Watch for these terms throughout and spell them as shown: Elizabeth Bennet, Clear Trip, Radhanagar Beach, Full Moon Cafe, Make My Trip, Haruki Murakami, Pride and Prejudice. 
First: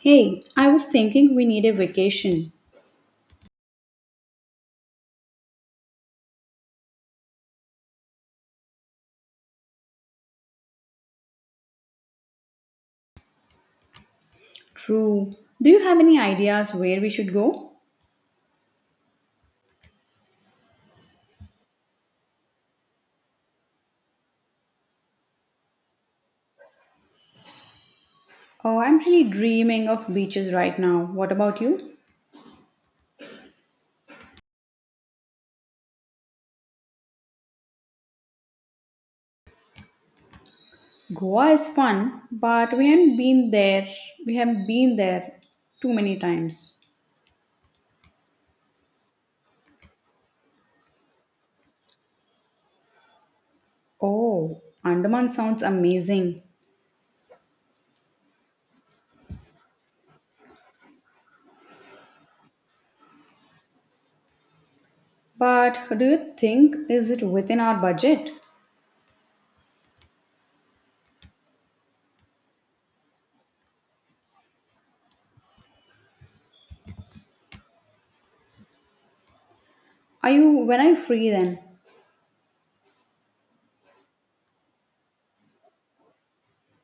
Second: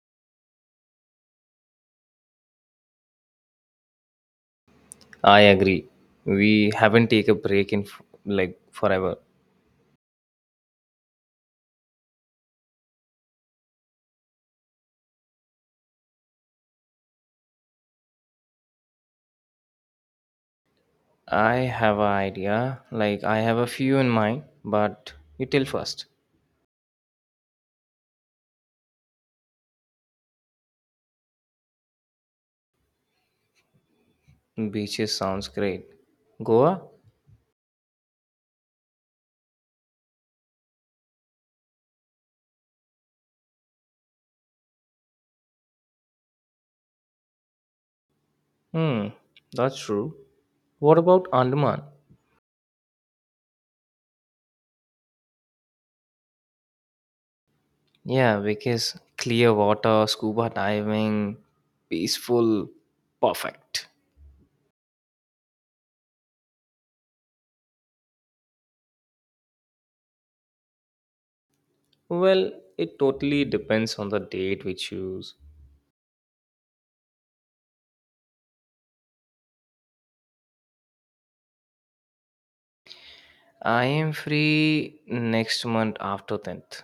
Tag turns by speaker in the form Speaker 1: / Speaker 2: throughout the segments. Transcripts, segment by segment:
Speaker 1: Hey, I was thinking we need a vacation.
Speaker 2: I agree. We haven't take a break in like forever.
Speaker 1: True. Do you have any ideas where we should go?
Speaker 2: I have an idea. Like I have a few in mind, but you tell first.
Speaker 1: Oh, I'm really dreaming of beaches right now. What about you?
Speaker 2: Beaches sounds great. Goa?
Speaker 1: Goa is fun, but we haven't been there. We haven't been there too many times.
Speaker 2: Hmm, that's true. What about Andaman?
Speaker 1: Oh, Andaman sounds amazing.
Speaker 2: Yeah, because clear water, scuba diving, peaceful, perfect.
Speaker 1: But do you think is it within our budget?
Speaker 2: Well, it totally depends on the date we choose.
Speaker 1: Are you when are you free then?
Speaker 2: I am free next month after 10th.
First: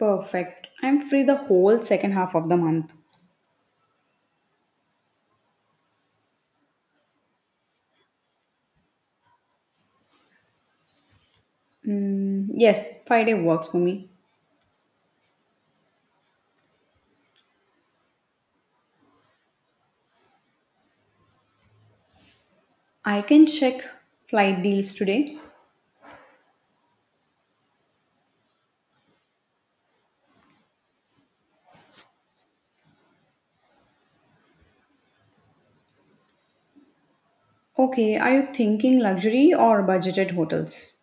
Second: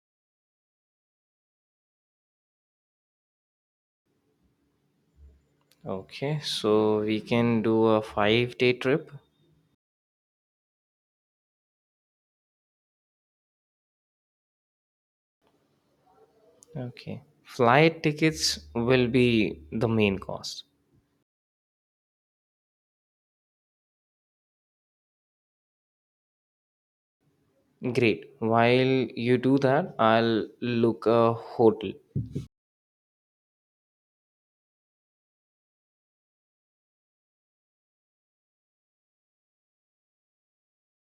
Speaker 1: Perfect. I'm free the whole second half of the month.
Speaker 2: Okay, so we can do a 5-day trip.
Speaker 1: Mm, yes, Friday works for me.
Speaker 2: Okay. Flight tickets will be the main cost.
Speaker 1: I can check flight deals today.
Speaker 2: Great. While you do that, I'll look a hotel.
Speaker 1: Okay, are you thinking luxury or budgeted hotels?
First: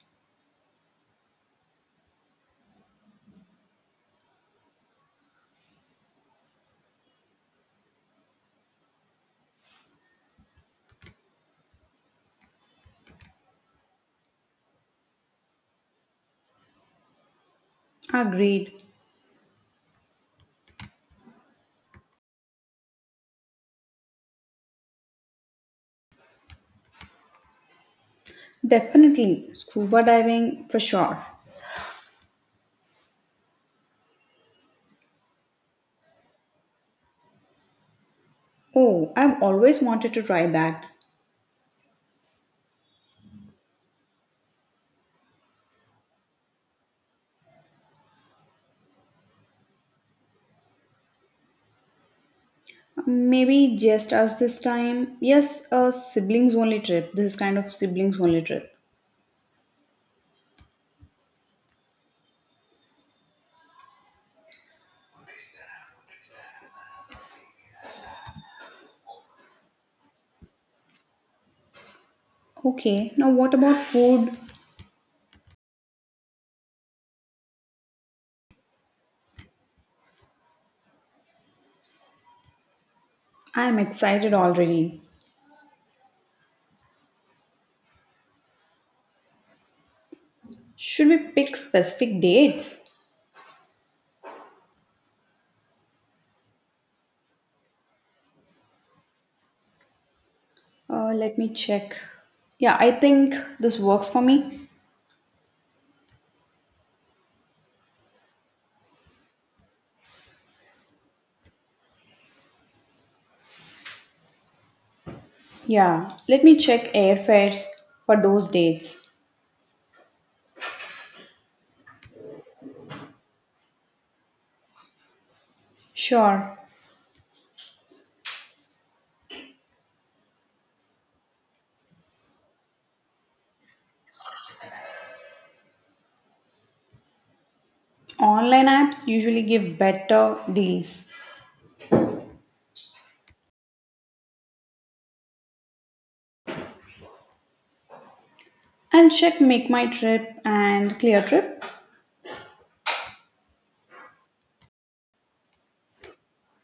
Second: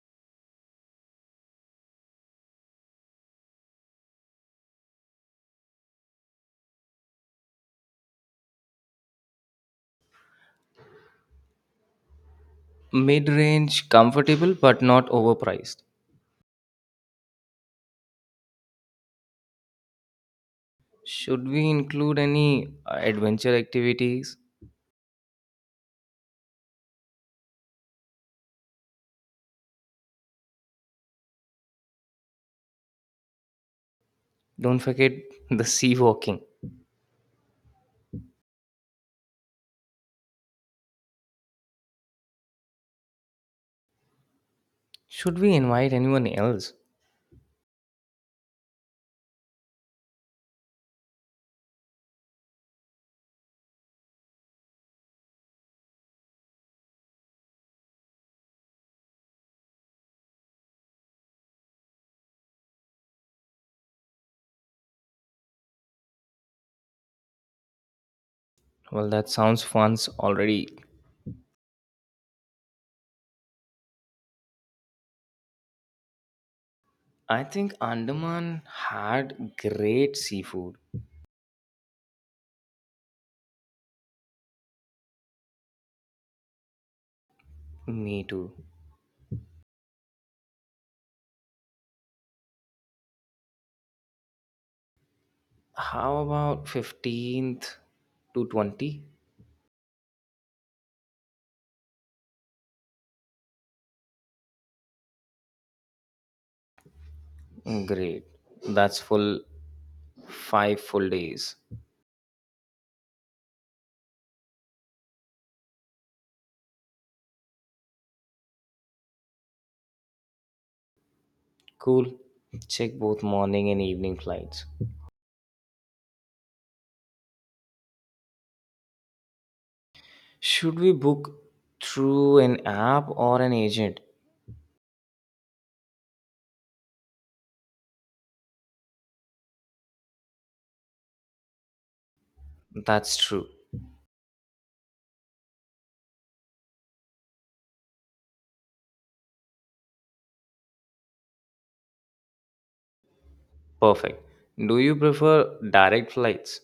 Speaker 2: Mid range, comfortable, but not overpriced.
Speaker 1: Agreed.
Speaker 2: Should we include any adventure activities?
Speaker 1: Definitely scuba diving for sure.
Speaker 2: Don't forget the sea walking.
Speaker 1: Oh, I've always wanted to try that.
Speaker 2: Should we invite anyone else?
Speaker 1: Maybe just us this time. Yes, a siblings only trip. This is kind of siblings only trip.
Speaker 2: Well, that sounds fun already.
Speaker 1: Okay, now what about food?
Speaker 2: I think Andaman had great seafood.
Speaker 1: I'm excited already.
Speaker 2: Me too.
Speaker 1: Should we pick specific dates?
Speaker 2: How about 15th to 20th?
Speaker 1: Let me check. Yeah, I think this works for me.
Speaker 2: Great. That's full five full days.
Speaker 1: Yeah, let me check airfares for those dates.
Speaker 2: Cool. Check both morning and evening flights.
Speaker 1: Sure,
Speaker 2: Should we book through an app or an agent?
Speaker 1: online apps usually give better deals.
Speaker 2: That's true.
Speaker 1: I'll check Make My Trip and Clear Trip.
Speaker 2: Perfect. Do you prefer direct flights?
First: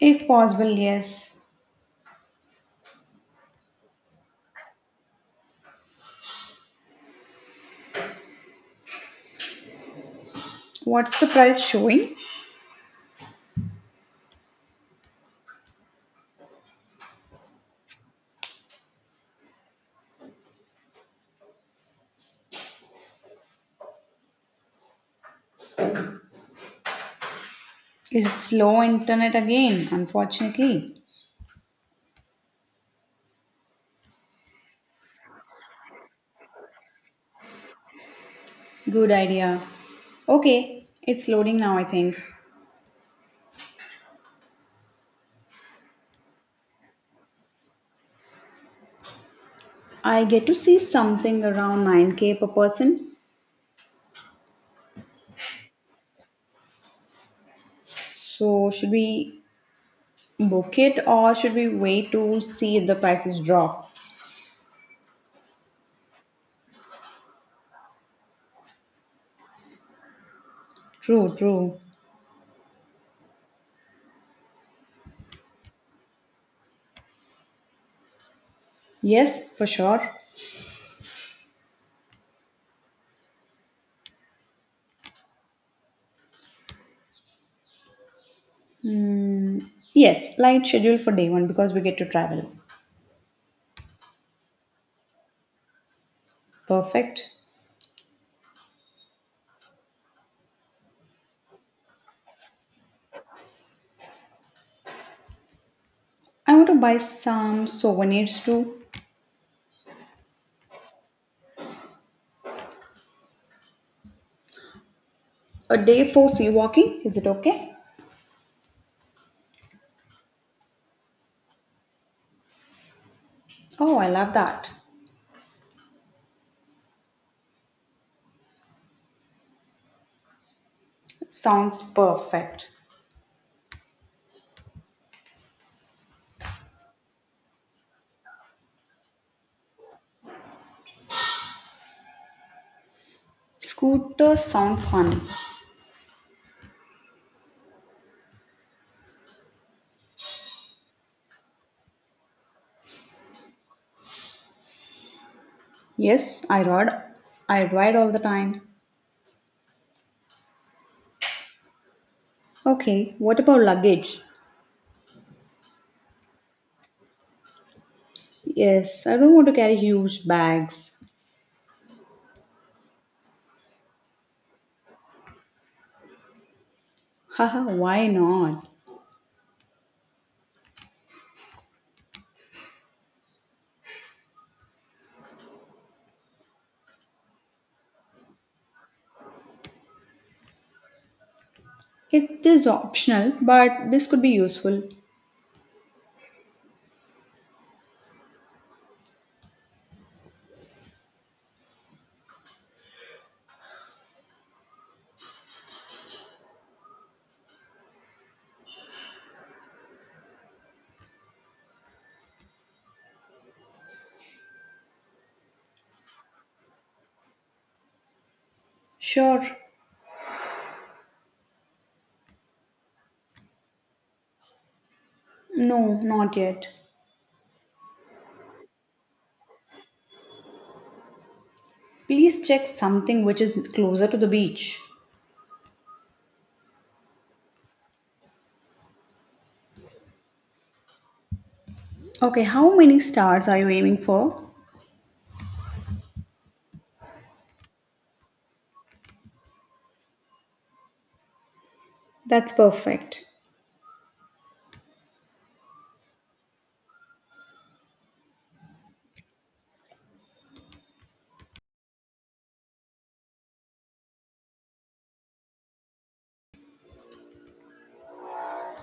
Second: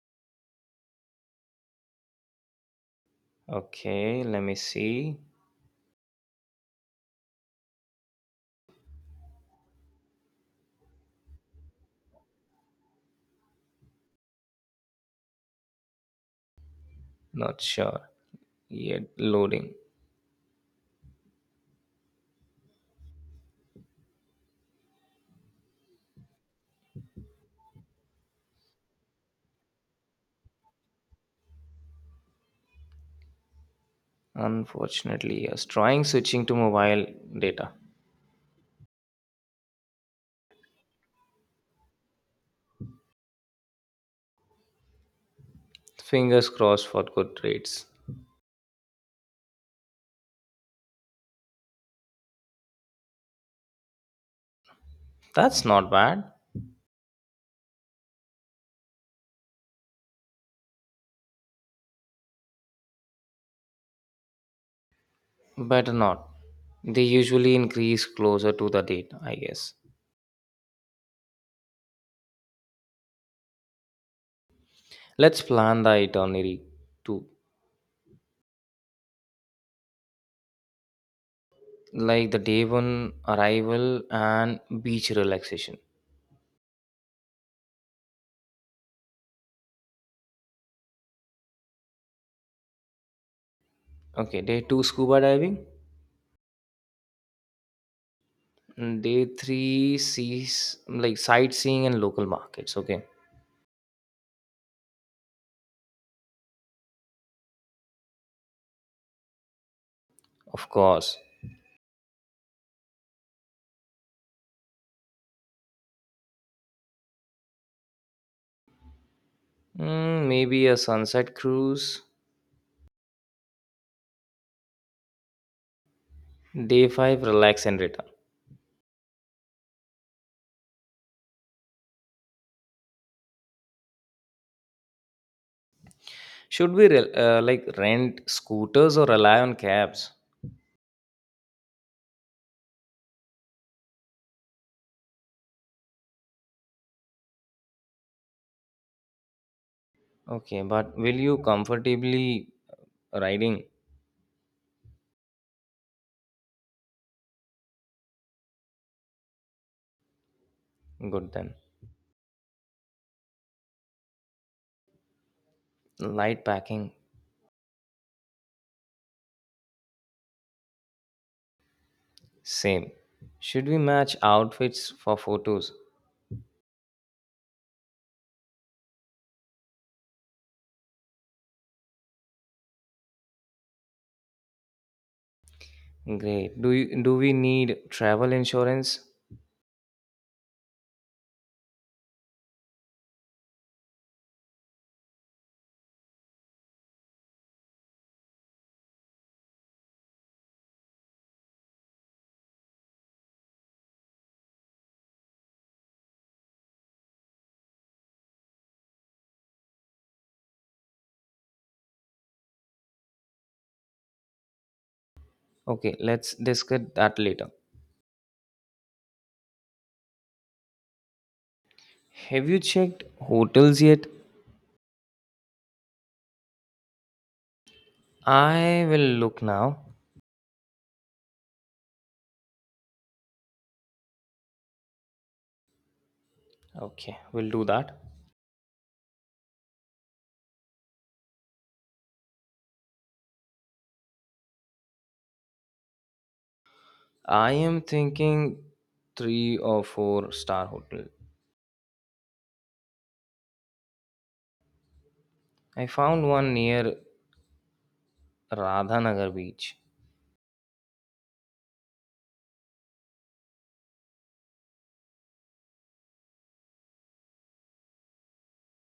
Speaker 1: If possible, yes.
Speaker 2: Okay, let me see.
Speaker 1: What's the price showing?
Speaker 2: Not sure. Yet loading.
Speaker 1: Is it slow internet again, unfortunately?
Speaker 2: Unfortunately, yes. Trying switching to mobile data.
Speaker 1: Good idea. Okay, it's loading now, I think.
Speaker 2: Fingers crossed for good rates.
Speaker 1: I get to see something around 9k per person.
Speaker 2: That's not bad.
Speaker 1: So, should we book it or should we wait to see if the prices drop?
Speaker 2: Better not. They usually increase closer to the date, I guess.
Speaker 1: True, true.
Speaker 2: Let's plan the itinerary too,
Speaker 1: Yes, for sure.
Speaker 2: like the day one arrival and beach relaxation.
Speaker 1: Yes, light schedule for day one because we get to travel.
Speaker 2: Okay, day two scuba diving,
Speaker 1: Perfect.
Speaker 2: and day three sees like sightseeing and local markets. Okay,
Speaker 1: I want to buy some souvenirs too.
Speaker 2: of course.
Speaker 1: A day for sea walking. Is it okay?
Speaker 2: Maybe a sunset cruise.
Speaker 1: Oh, I love that.
Speaker 2: Day five relax and return.
Speaker 1: Sounds perfect.
Speaker 2: Should we like rent scooters or rely on cabs?
Speaker 1: Scooters sound fun.
Speaker 2: Okay, but will you comfortably riding?
Speaker 1: Yes, I ride all the time.
Speaker 2: Good then.
Speaker 1: Okay, what about luggage?
Speaker 2: Light packing,
Speaker 1: Yes, I don't want to carry huge bags.
Speaker 2: same. Should we match outfits for photos?
Speaker 1: Haha, why not?
Speaker 2: Great. Do we need travel insurance?
Speaker 1: It is optional, but this could be useful.
Speaker 2: Okay, let's discuss that later.
Speaker 1: Sure.
Speaker 2: Have you checked hotels yet?
Speaker 1: No, not yet.
Speaker 2: I will look now.
Speaker 1: Please check something which is closer to the beach.
Speaker 2: Okay, we'll do that.
Speaker 1: Okay, how many stars are you aiming for?
Speaker 2: I am thinking three or four-star hotel.
Speaker 1: That's perfect.
Speaker 2: I found one near Radhanagar Beach.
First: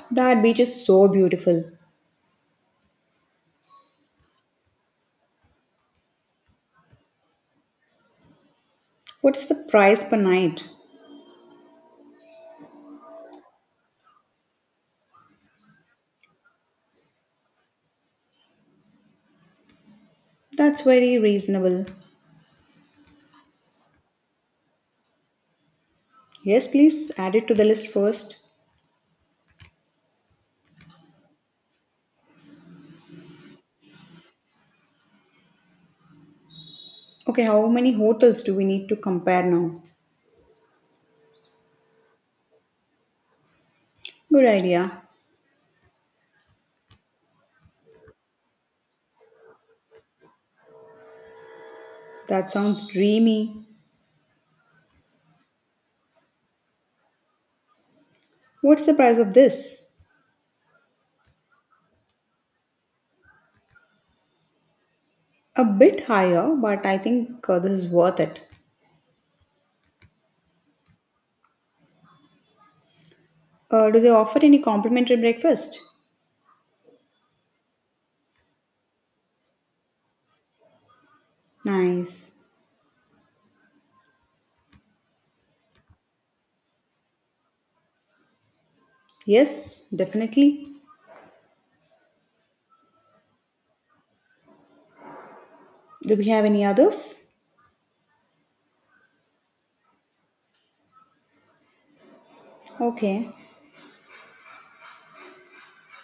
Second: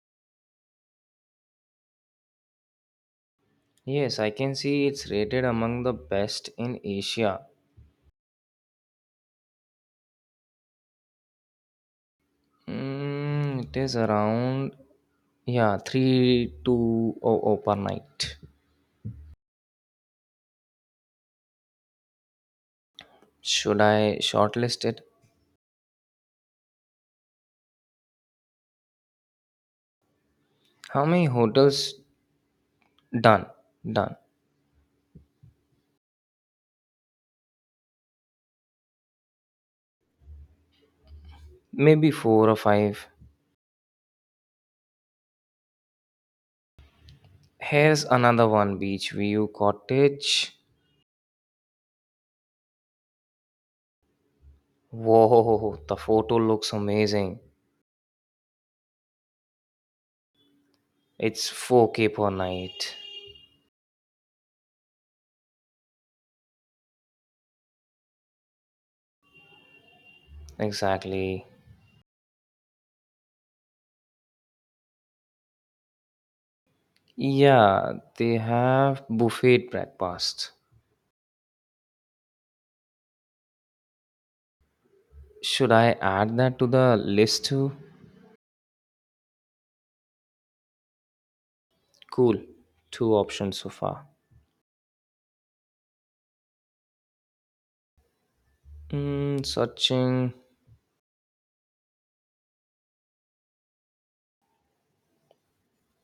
Speaker 1: That beach is so beautiful.
Speaker 2: Yes, I can see it's rated among the best in Asia.
Speaker 1: What's the price per night?
Speaker 2: It is around yeah 3,200 per night.
Speaker 1: That's very reasonable.
Speaker 2: Should I shortlist it?
Speaker 1: Yes, please add it to the list first.
Speaker 2: How many hotels? Done, done.
Speaker 1: Okay, how many hotels do we need to compare now?
Speaker 2: Maybe four or five.
Speaker 1: Good idea.
Speaker 2: Here's another one, beach view cottage.
Speaker 1: That sounds dreamy.
Speaker 2: Whoa, the photo looks amazing.
Speaker 1: What's the price of this?
Speaker 2: It's 4K per night.
Speaker 1: A bit higher, but I think this is worth it.
Speaker 2: Exactly.
Speaker 1: Do they offer any complimentary breakfast?
Speaker 2: Yeah, they have buffet breakfast.
Speaker 1: Nice.
Speaker 2: Should I add that to the list too?
Speaker 1: Yes, definitely.
Speaker 2: Cool. Two options so far.
Speaker 1: Do we have any others?
Speaker 2: Searching.
Speaker 1: Okay.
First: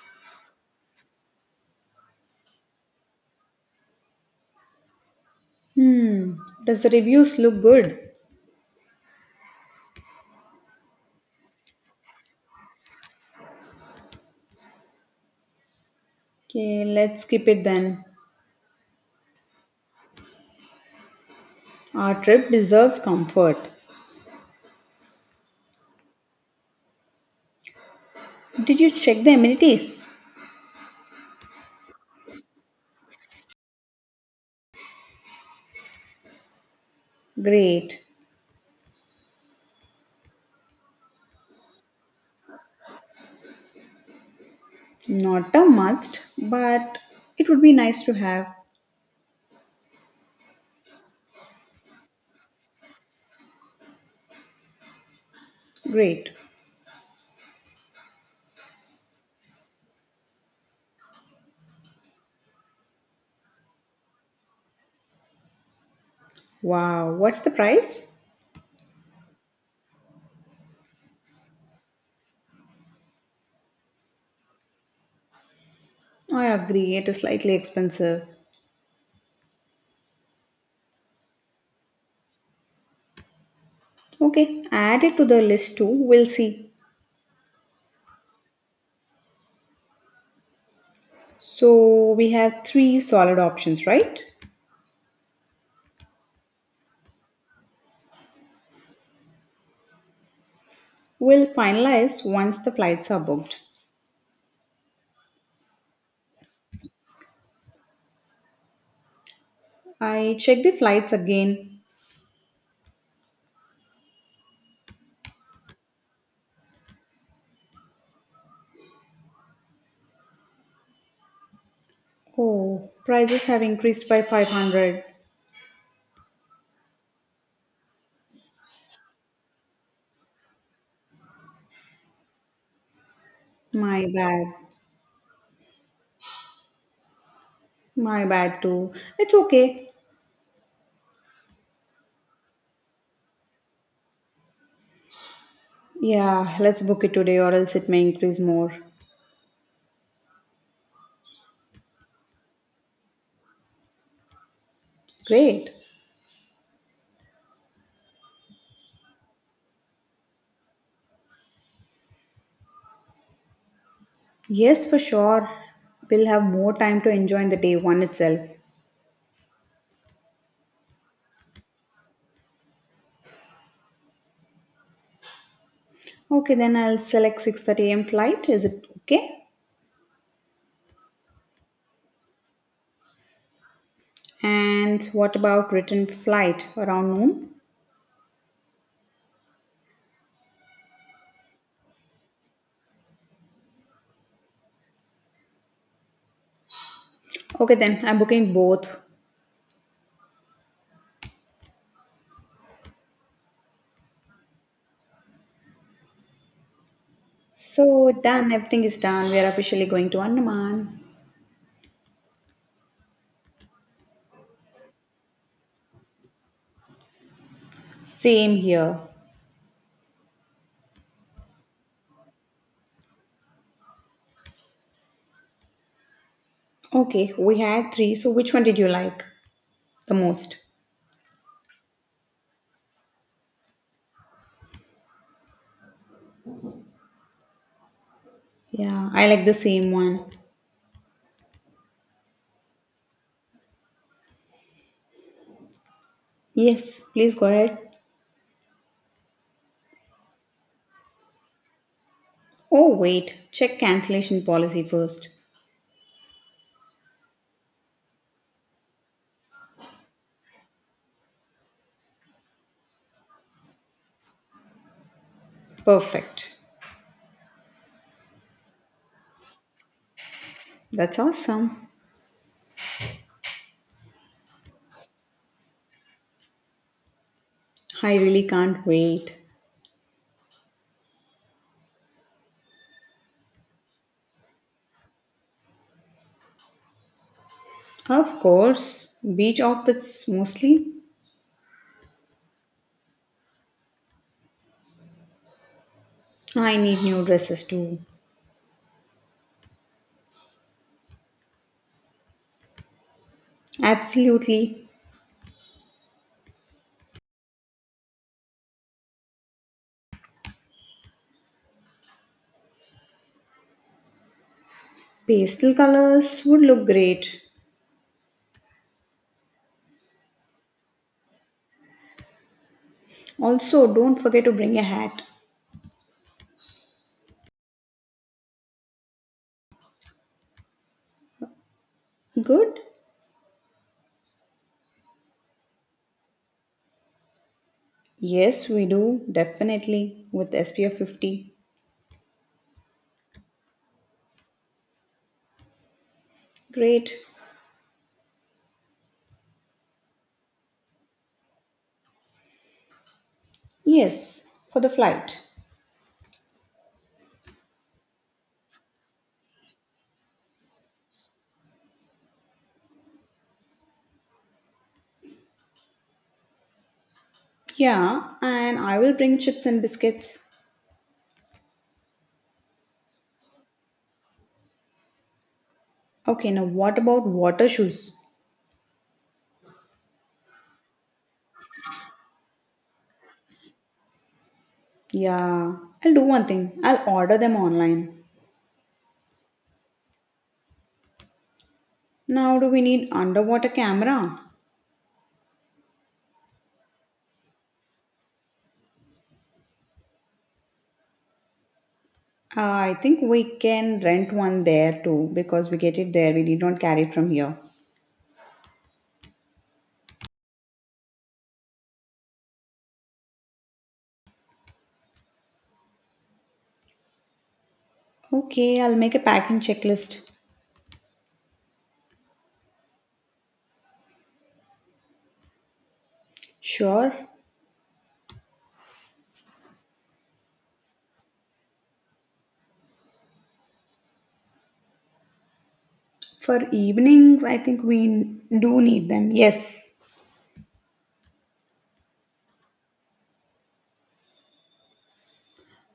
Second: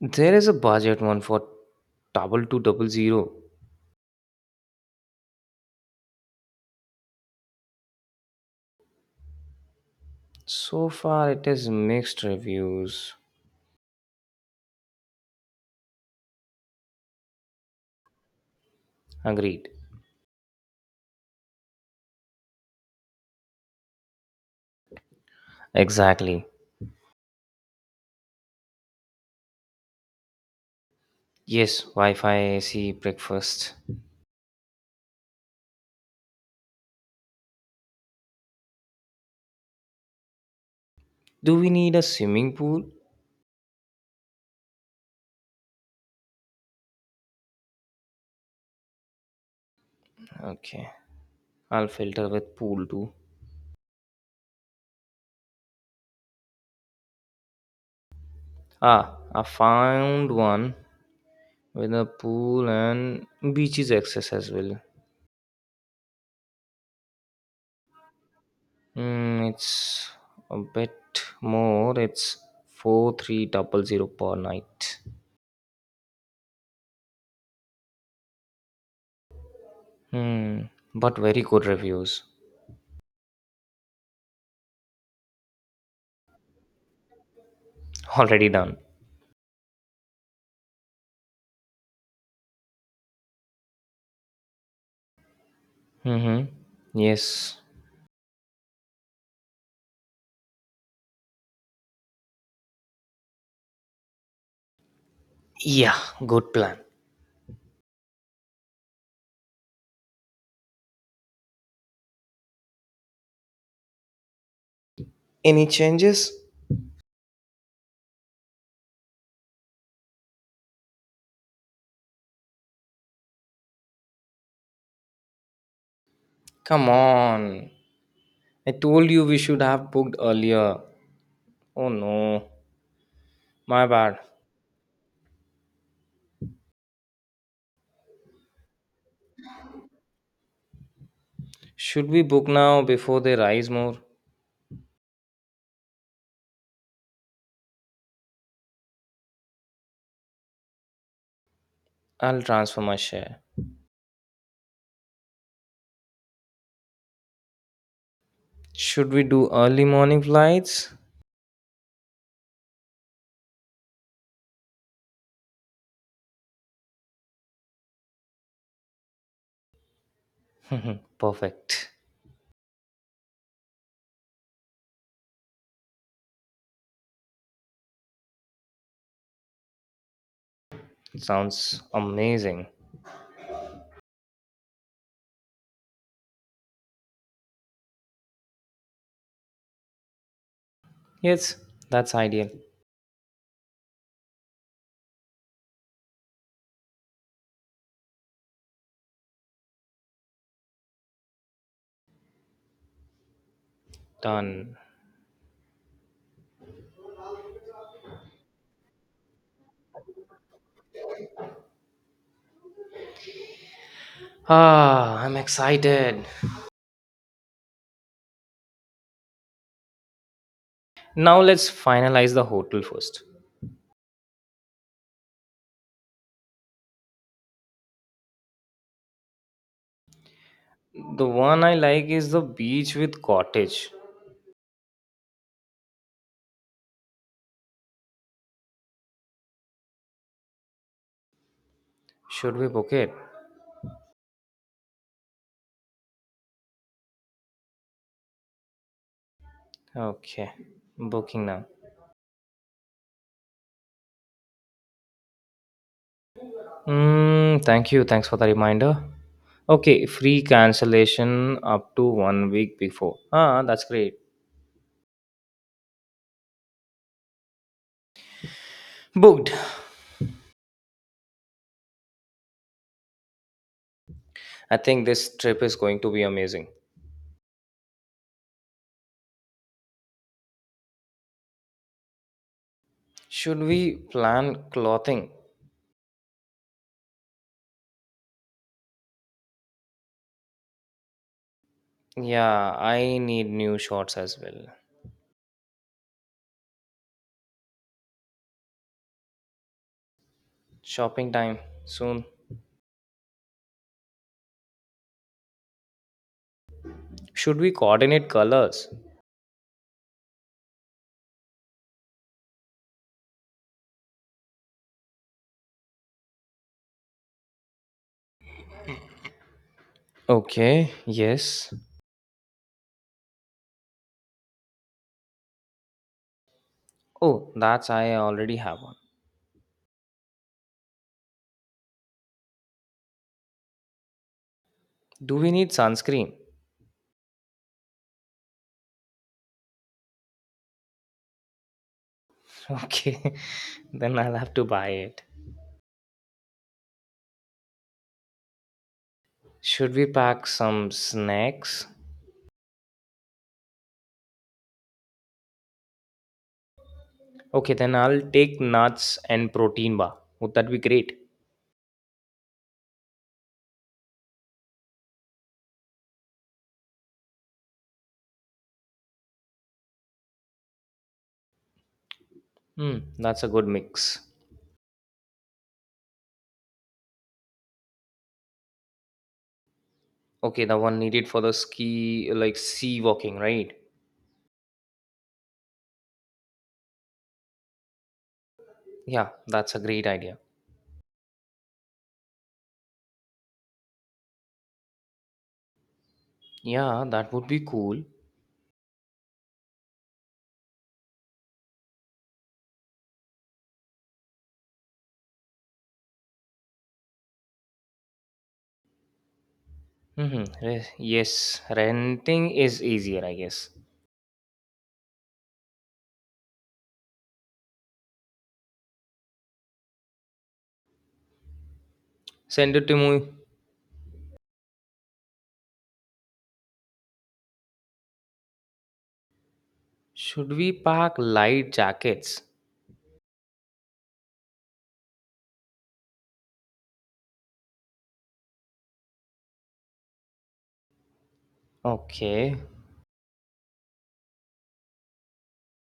Speaker 2: There is a budget one for 2,200.
Speaker 1: Hmm. Does the reviews look good?
Speaker 2: So far, it is mixed reviews.
Speaker 1: Okay, let's skip it then.
Speaker 2: Agreed.
Speaker 1: Our trip deserves comfort.
Speaker 2: Exactly.
Speaker 1: Did you check the amenities?
Speaker 2: Yes, Wi-Fi, AC, breakfast.
Speaker 1: Great.
Speaker 2: Do we need a swimming pool?
Speaker 1: Not a must, but it would be nice to have.
Speaker 2: Okay, I'll filter with pool too.
Speaker 1: Great.
Speaker 2: Ah, I found one, with a pool and beaches access as well.
Speaker 1: Wow, what's the price?
Speaker 2: It's a bit more. It's 4,300 per night.
Speaker 1: I agree, it is slightly expensive.
Speaker 2: Hmm. But very good reviews.
Speaker 1: Okay, add it to the list too. We'll see.
Speaker 2: Already done.
Speaker 1: So we have three solid options, right?
Speaker 2: Mm-hmm. Yes.
Speaker 1: We'll finalize once the flights are booked.
Speaker 2: Yeah. Good plan.
Speaker 1: I checked the flights again.
Speaker 2: Any changes?
Speaker 1: Oh, prices have increased by 500.
Speaker 2: Come on. I told you we should have booked earlier. Oh no. My
Speaker 1: My
Speaker 2: bad.
Speaker 1: bad. My bad too. It's okay.
Speaker 2: Should we book now before they rise more?
Speaker 1: Yeah, let's book it today or else it may increase more.
Speaker 2: I'll transfer my share.
Speaker 1: Great.
Speaker 2: Should we do early morning flights?
Speaker 1: Yes, for sure. We'll have more time to enjoy in the day one itself.
Speaker 2: Perfect.
Speaker 1: Okay, then I'll select 6:30 a.m. flight. Is it okay?
Speaker 2: Sounds amazing.
Speaker 1: And what about return flight around noon?
Speaker 2: Yes, that's ideal.
Speaker 1: Okay, then I'm booking both.
Speaker 2: Done.
Speaker 1: So done, everything is done. We are officially going to Andaman.
Speaker 2: Ah, I'm excited.
Speaker 1: Same here.
Speaker 2: Now let's finalize the hotel first.
Speaker 1: Okay, we had three. So which one did you like the most?
Speaker 2: The one I like is the beach with cottage.
Speaker 1: Yeah, I like the same one.
Speaker 2: Should we book it?
Speaker 1: Yes, please go ahead.
Speaker 2: Okay, booking now.
Speaker 1: Oh, wait, check cancellation policy first.
Speaker 2: Thank you. Thanks for the reminder. Okay, free cancellation up to one week before. Ah, that's great.
Speaker 1: Perfect.
Speaker 2: Booked.
Speaker 1: That's awesome.
Speaker 2: I think this trip is going to be amazing.
Speaker 1: I really can't wait.
Speaker 2: Should we plan clothing?
Speaker 1: Of course, beach outfits mostly.
Speaker 2: Yeah, I need new shorts as well.
Speaker 1: I need new dresses too.
Speaker 2: Shopping time soon.
Speaker 1: Absolutely.
Speaker 2: Should we coordinate colors?
Speaker 1: Pastel colors would look great.
Speaker 2: Okay, yes.
Speaker 1: Also, don't forget to bring a hat.
Speaker 2: Oh, that's I already have one.
Speaker 1: Good?
Speaker 2: Do we need sunscreen?
Speaker 1: Yes, we do, definitely, with SPF 50.
Speaker 2: Okay, then I'll have to buy it.
Speaker 1: Great.
Speaker 2: Should we pack some snacks?
Speaker 1: Yes, for the flight.
Speaker 2: Okay, then I'll take nuts and protein bar. Would that be great?
Speaker 1: Yeah, and I will bring chips and biscuits.
Speaker 2: Hmm, that's a good mix.
Speaker 1: Okay, now what about water shoes?
Speaker 2: Okay, the one needed for the ski, like sea walking, right?
Speaker 1: Yeah, I'll do one thing. I'll order them online.
Speaker 2: Yeah, that's a great idea.
Speaker 1: Now, do we need underwater camera?
Speaker 2: Yeah, that would be cool.
Speaker 1: I think we can rent one there too because we get it there. We need not carry it from here.
Speaker 2: Mm-hmm. Yes, renting is easier, I guess.
Speaker 1: Okay, I'll make a packing checklist.
Speaker 2: Send it to me.
Speaker 1: Sure.
Speaker 2: Should we pack light jackets?
Speaker 1: For evenings, I think we do need them. Yes.
Speaker 2: Okay.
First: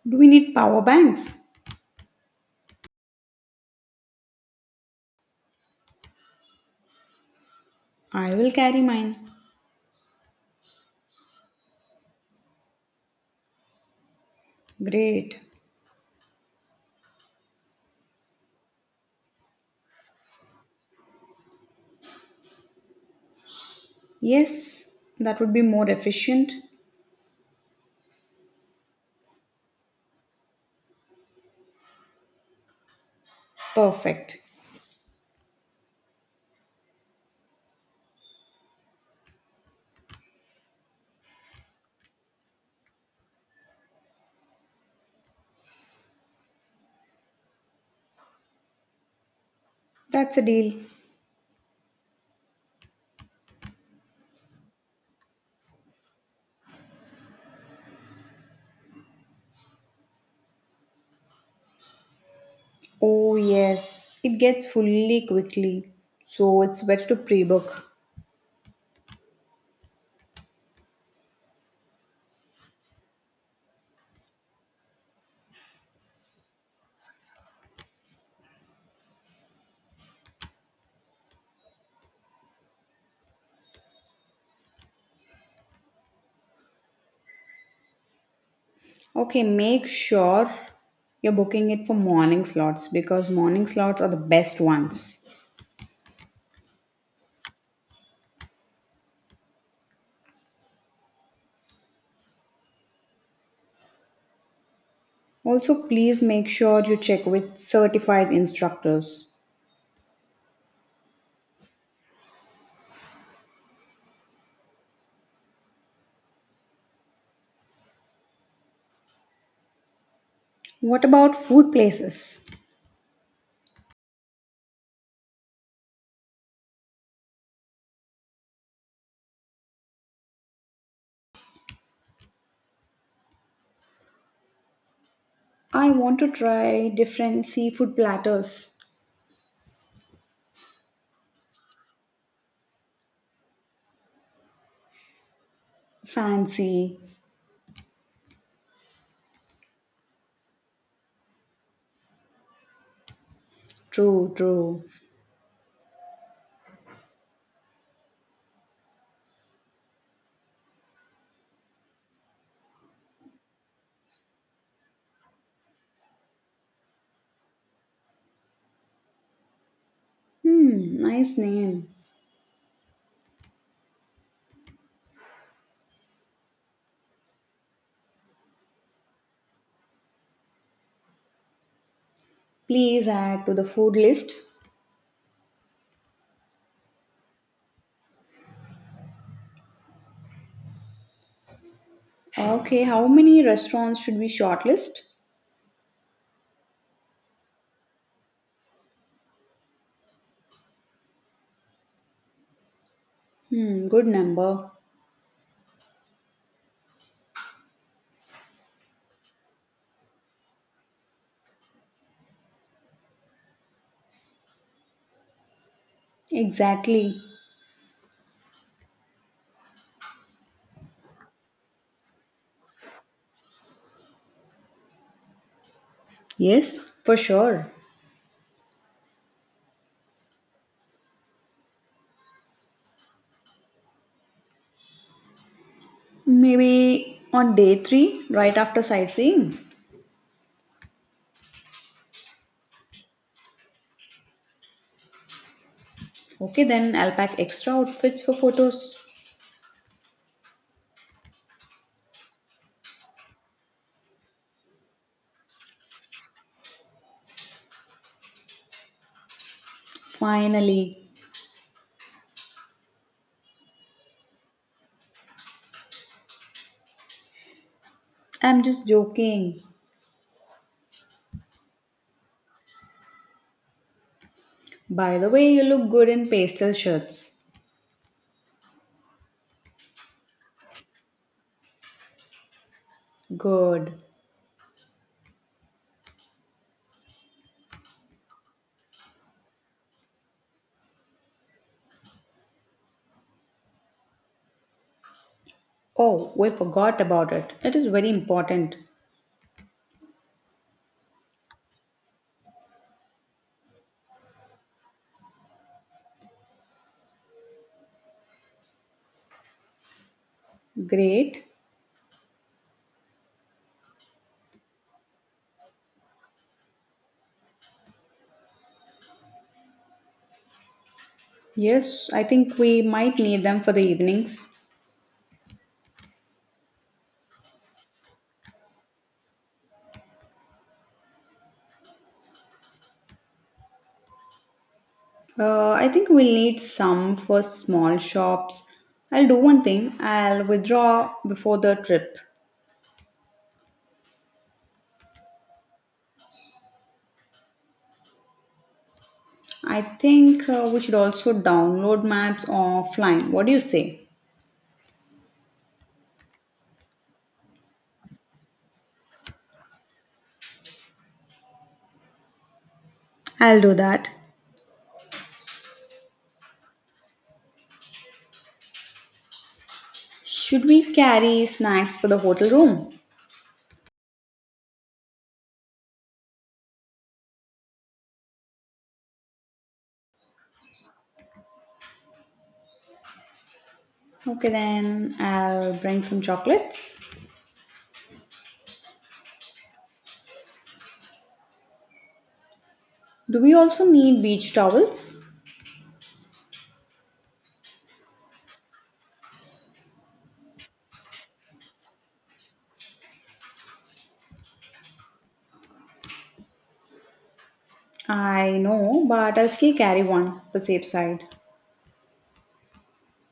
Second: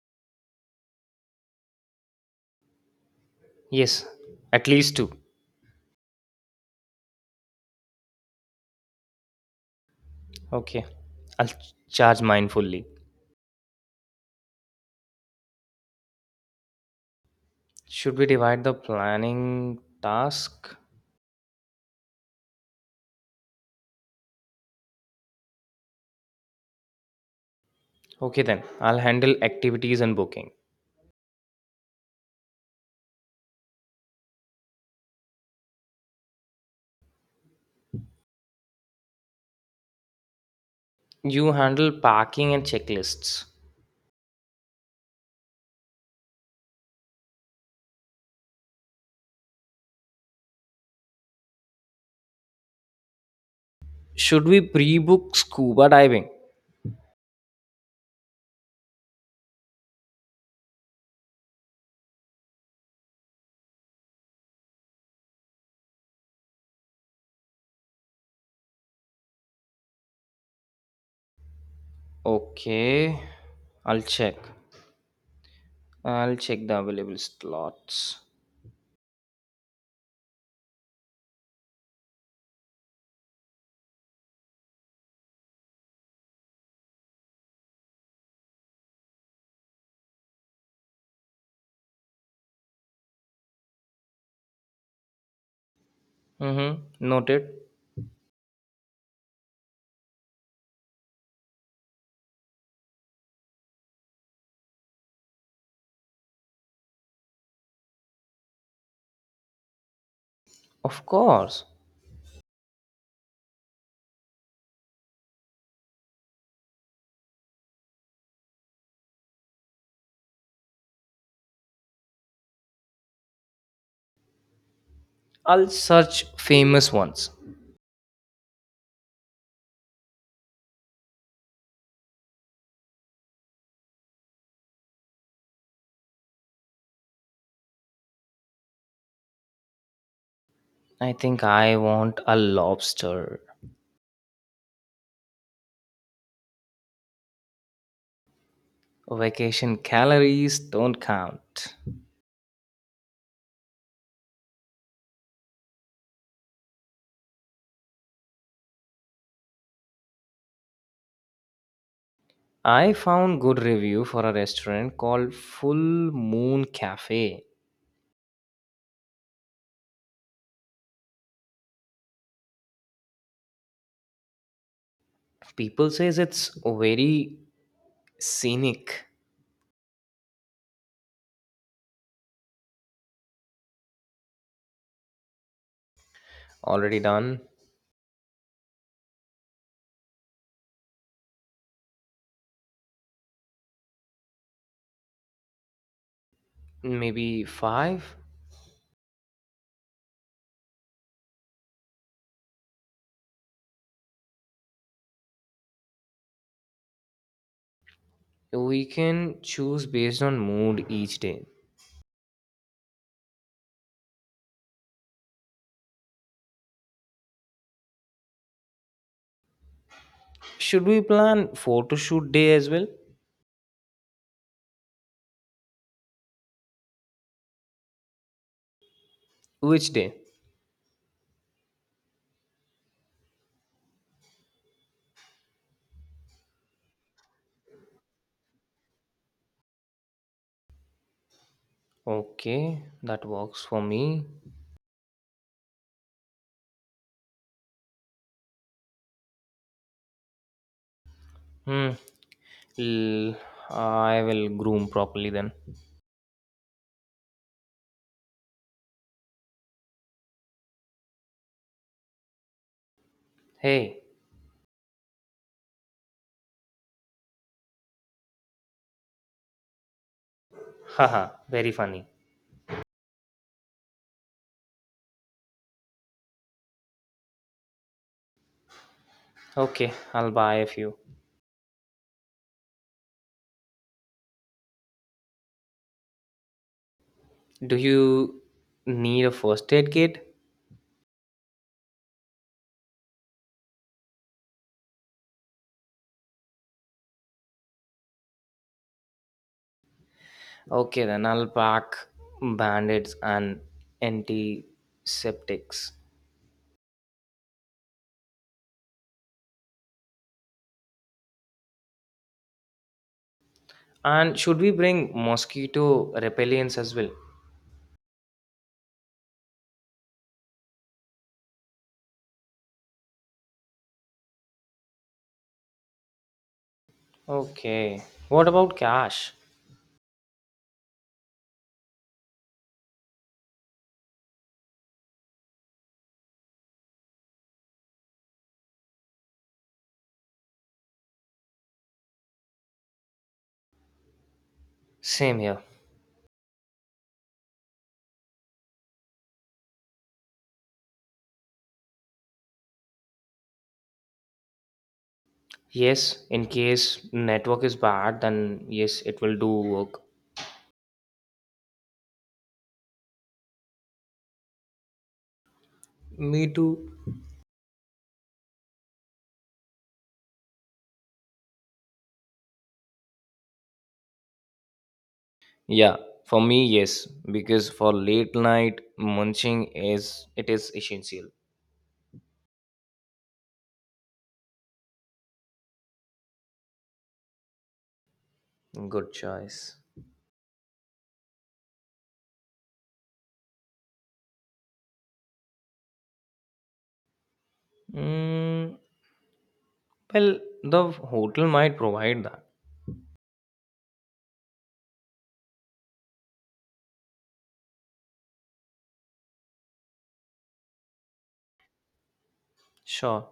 Speaker 1: Do we need power banks?
Speaker 2: Yes, at least two.
Speaker 1: I will carry mine.
Speaker 2: Okay. I'll charge mindfully.
Speaker 1: Great.
Speaker 2: Should we divide the planning task?
Speaker 1: Yes, that would be more efficient.
Speaker 2: Okay, then. I'll handle activities and booking.
Speaker 1: Perfect.
Speaker 2: You handle packing and checklists.
Speaker 1: That's a deal.
Speaker 2: Should we pre book scuba diving?
Speaker 1: Oh, yes. It gets fully quickly. So it's better to pre book.
Speaker 2: Okay. I'll check. I'll check the available slots.
Speaker 1: Okay, make sure you're booking it for morning slots because morning slots are the best ones.
Speaker 2: Mm-hmm. Noted.
Speaker 1: Also, please make sure you check with certified instructors.
Speaker 2: Of course.
Speaker 1: What about food places?
Speaker 2: I'll search famous ones.
Speaker 1: I want to try different seafood platters.
Speaker 2: I think I want a lobster.
Speaker 1: Fancy.
Speaker 2: Vacation calories don't count.
Speaker 1: True, true.
Speaker 2: I found good review for a restaurant called Full Moon Cafe.
Speaker 1: Hmm, nice name.
Speaker 2: People says it's very scenic.
Speaker 1: Please add to the food list.
Speaker 2: Already done.
Speaker 1: Okay, how many restaurants should we shortlist?
Speaker 2: Maybe five.
Speaker 1: Hmm, good number.
Speaker 2: We can choose based on mood each day.
Speaker 1: Exactly.
Speaker 2: Should we plan photo shoot day as well?
Speaker 1: Yes, for sure.
Speaker 2: Which day?
Speaker 1: Maybe on day three, right after sightseeing.
Speaker 2: Okay, that works for me.
Speaker 1: Okay, then I'll pack extra outfits for photos.
Speaker 2: Hmm. l- I will groom properly then.
Speaker 1: Finally.
Speaker 2: Hey,
Speaker 1: I'm just joking.
Speaker 2: haha, very funny.
Speaker 1: By the way, you look good in pastel shirts.
Speaker 2: Okay, I'll buy a few.
Speaker 1: Good.
Speaker 2: Do you need a first aid kit?
Speaker 1: Oh, we forgot about it. It is very important.
Speaker 2: Okay, then I'll pack bandits and antiseptics.
Speaker 1: Great.
Speaker 2: And should we bring mosquito repellents as well?
Speaker 1: Yes, I think we might need them for the evenings.
Speaker 2: Okay. What about cash?
Speaker 1: I think we'll need some for small shops. I'll do one thing. I'll withdraw before the trip.
Speaker 2: Same here.
Speaker 1: I think we should also download maps offline. What do you say?
Speaker 2: Yes, in case network is bad, then yes, it will do work.
Speaker 1: I'll do that.
Speaker 2: Me too.
Speaker 1: Should we carry snacks for the hotel room?
Speaker 2: Yeah, for me, yes, because for late night munching is it is essential.
Speaker 1: Okay, then I'll bring some chocolates.
Speaker 2: Good choice.
Speaker 1: Do we also need beach towels?
Speaker 2: Mm, well, the hotel might provide that.
Speaker 1: I know, but I'll still carry one for safe side.
Speaker 2: Sure.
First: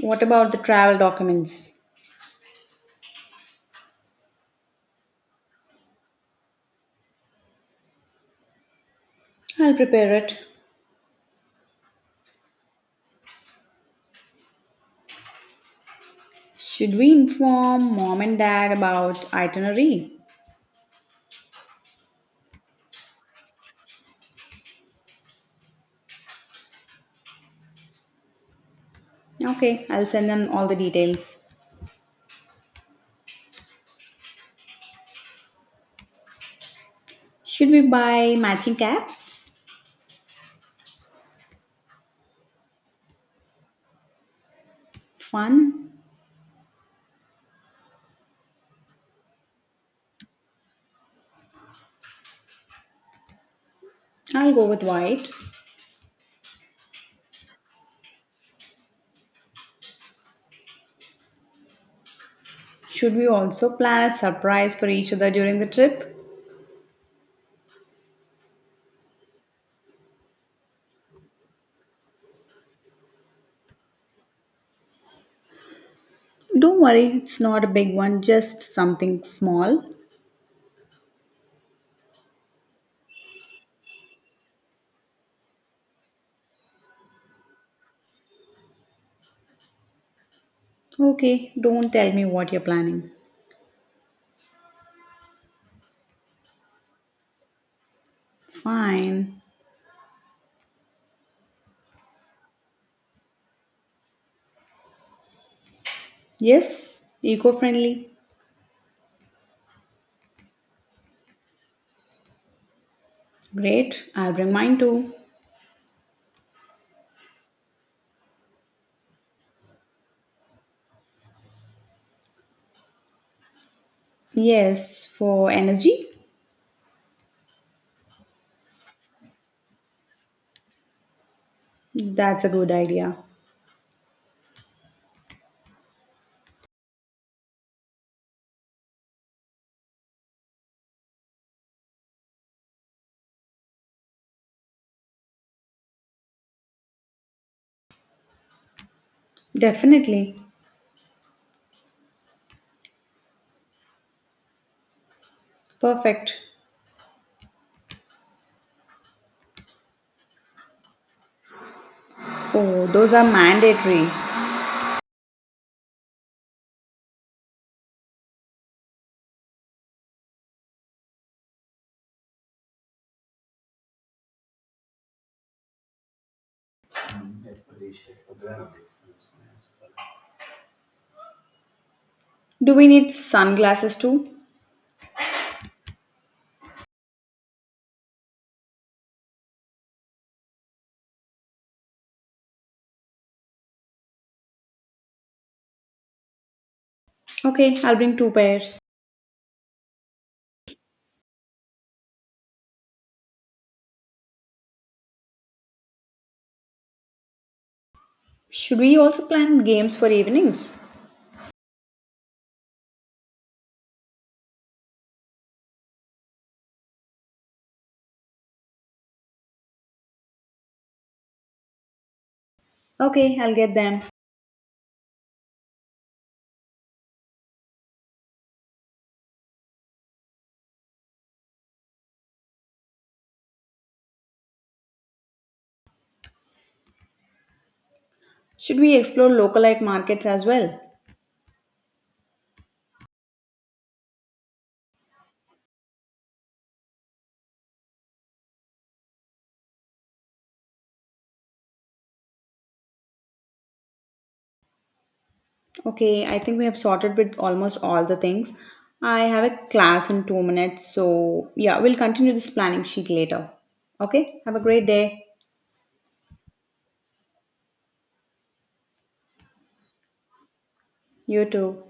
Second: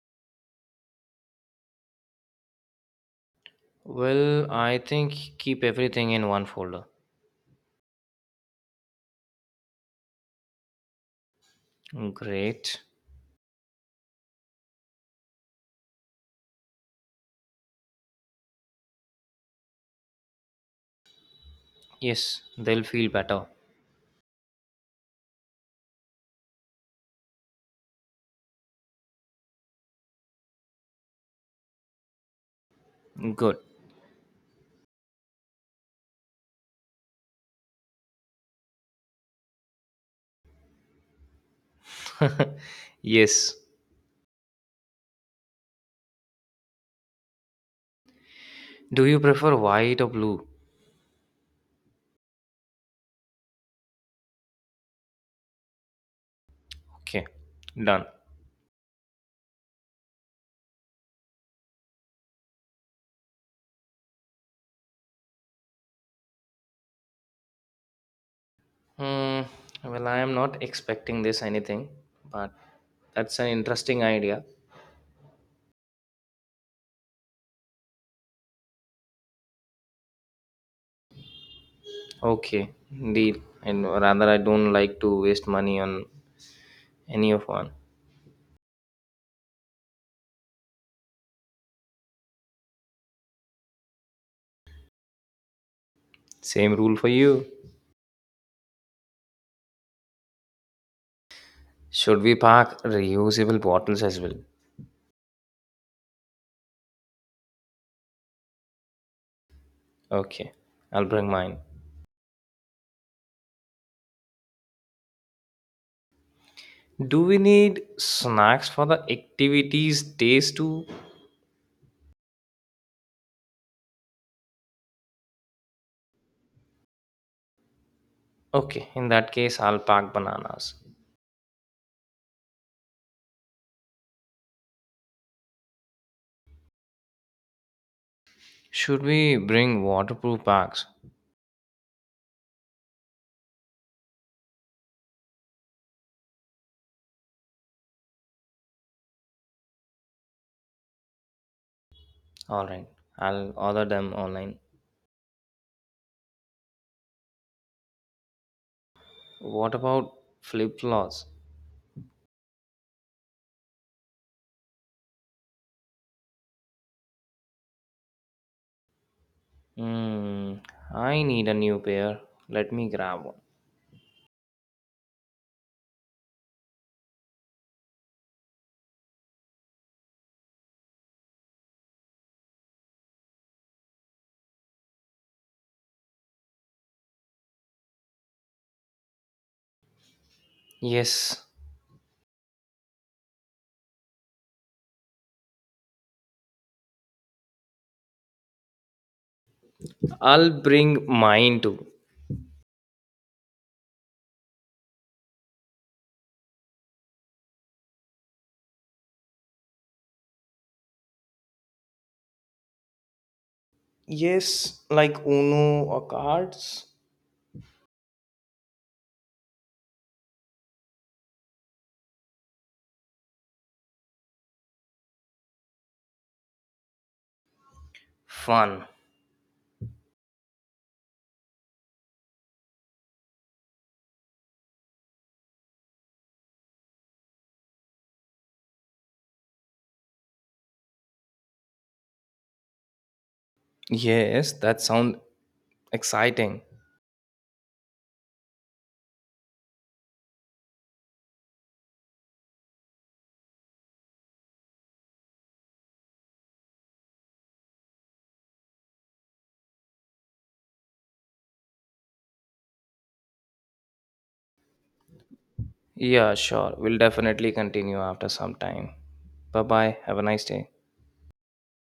Speaker 1: What about the travel documents?
Speaker 2: Well, I think keep everything in one folder.
Speaker 1: I'll prepare it.
Speaker 2: Great.
Speaker 1: Should we inform mom and dad about itinerary?
Speaker 2: Yes, they'll feel better.
Speaker 1: Okay, I'll send them all the details.
Speaker 2: Good.
Speaker 1: Should we buy matching caps?
Speaker 2: yes.
Speaker 1: Fun.
Speaker 2: Do you prefer white or blue?
Speaker 1: I'll go with white.
Speaker 2: Okay, done.
Speaker 1: Should we also plan a surprise for each other during the trip?
Speaker 2: Hmm. Well, I am not expecting this anything, but that's an interesting idea.
Speaker 1: Don't worry, it's not a big one, just something small.
Speaker 2: Okay, deal. And rather, I don't like to waste money on any of one.
Speaker 1: Okay, don't tell me what you're planning.
Speaker 2: Same rule for you.
Speaker 1: Fine.
Speaker 2: Should we pack reusable bottles as well?
Speaker 1: Yes, eco friendly.
Speaker 2: Okay, I'll bring mine.
Speaker 1: Great, I'll bring mine too.
Speaker 2: Do we need snacks for the activities days too?
Speaker 1: Yes, for energy?
Speaker 2: Okay, in that case, I'll pack bananas.
Speaker 1: That's a good idea.
Speaker 2: Should we bring waterproof bags?
Speaker 1: Definitely.
Speaker 2: All right, I'll order them online.
Speaker 1: Perfect.
Speaker 2: What about flip-flops?
Speaker 1: Oh, those are mandatory.
Speaker 2: Hmm, I need a new pair. Let me grab one.
Speaker 1: Do we need sunglasses too?
Speaker 2: Yes,
Speaker 1: Okay, I'll bring two pairs.
Speaker 2: I'll bring mine too.
Speaker 1: Should we also plan games for evenings?
Speaker 2: Yes, like Uno or cards.
Speaker 1: Okay, I'll get them.
Speaker 2: Fun.
Speaker 1: Should we explore local light markets as well?
Speaker 2: Yes, that sounds exciting.
Speaker 1: Okay, I think we have sorted with almost all the things. I have a class in 2 minutes, so yeah, we'll continue this planning sheet later. Okay, have a great day.
Speaker 2: Yeah, sure. We'll definitely continue after some time. Bye bye. Have a nice day.
Speaker 1: You too.